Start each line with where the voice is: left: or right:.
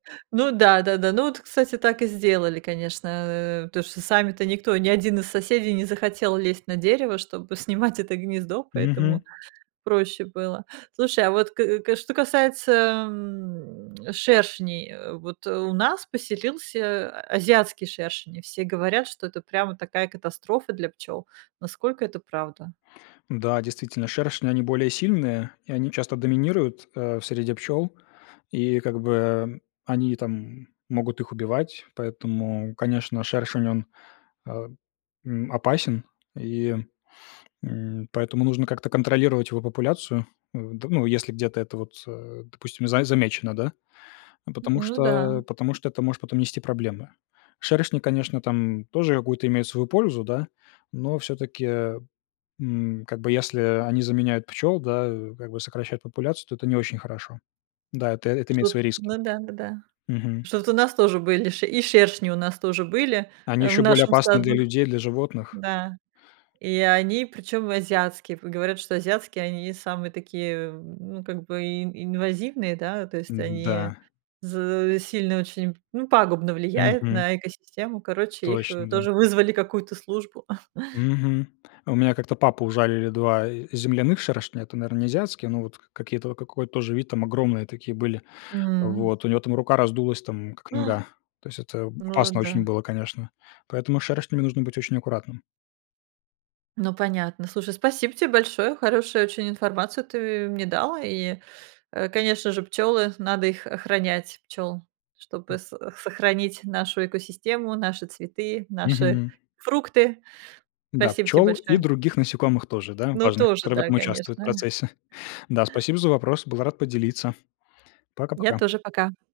right: Ну да, да, да, ну вот, кстати, так и сделали, конечно, э, потому что сами-то никто, ни 1 из соседей не захотел лезть на дерево, чтобы снимать это гнездо,
left: Мгм.
right: поэтому проще было. Слушай, а вот к к что касается, ам, шершней, э, вот у нас поселился азиатский шершень, и все говорят, что это прямо такая катастрофа для пчёл, насколько это правда?
left: Да, действительно, шершни, они более сильные, и они часто доминируют, а в среде пчёл, и как бы, эм, они там могут их убивать. Поэтому, конечно, шершень, он, а, м, опасен, и, м, поэтому нужно как-то контролировать его популяцию. У д ну, если где-то это вот, э, допустим, за замечено, да, а, потому
right: Ну да.
left: что потому что это может потом нести проблемы. Шершни, конечно, там тоже какую-то имеют свою пользу, да, но всё-таки, м, как бы, если они заменяют пчёл, да, как бы сокращают популяцию, то это не очень хорошо. Да, это это имеет
right: Ту
left: свои риски.
right: ну да, ну да.
left: Мгм.
right: Что-то у нас тоже были ши и шершни у нас тоже были,
left: Они
right: а, в
left: ещё более
right: нашем
left: опасны для
right: саду,
left: людей, для животных.
right: да, и они, причём, азиатские, в говорят, что азиатские они самые такие, эм, ну, как бы ин инвазивные, да, то есть они
left: М-да.
right: з сильно очень, ну, пагубно влияют
left: Мгм.
right: на экосистему, короче, их, э,
left: Точно, да.
right: тоже вызвали какую-то службу.
left: Мгм, у меня как-то папу ужалили 2 и земляных шершня. Это, наверно, не азиатские, но вот к какие-то вот какой-то тоже вид там огромные такие были.
right: М.
left: Вот у него там рука раздулась там как
right: А!
left: нога. То есть это
right: Ну
left: опасно очень
right: да.
left: было, конечно, поэтому с шершнями нужно быть очень аккуратным.
right: Ну понятно, слушай, спасибо тебе большое, хорошую очень информацию ты мне дал, и, э, конечно же, пчёлы, надо их охранять, пчёл, чтобы
left: М.
right: с сохранить нашу экосистему, наши цветы, наши
left: Мгм.
right: фрукты.
left: Да,
right: Спасибо тебе
left: пчёл и
right: большое.
left: других насекомых тоже, да,
right: Ну,
left: важно,
right: тоже,
left: которые в
right: да,
left: этом участвуют в
right: конечно.
left: процессе. Да, спасибо за вопрос, был рад поделиться. Пока
right: Я
left: пока.
right: тоже, пока.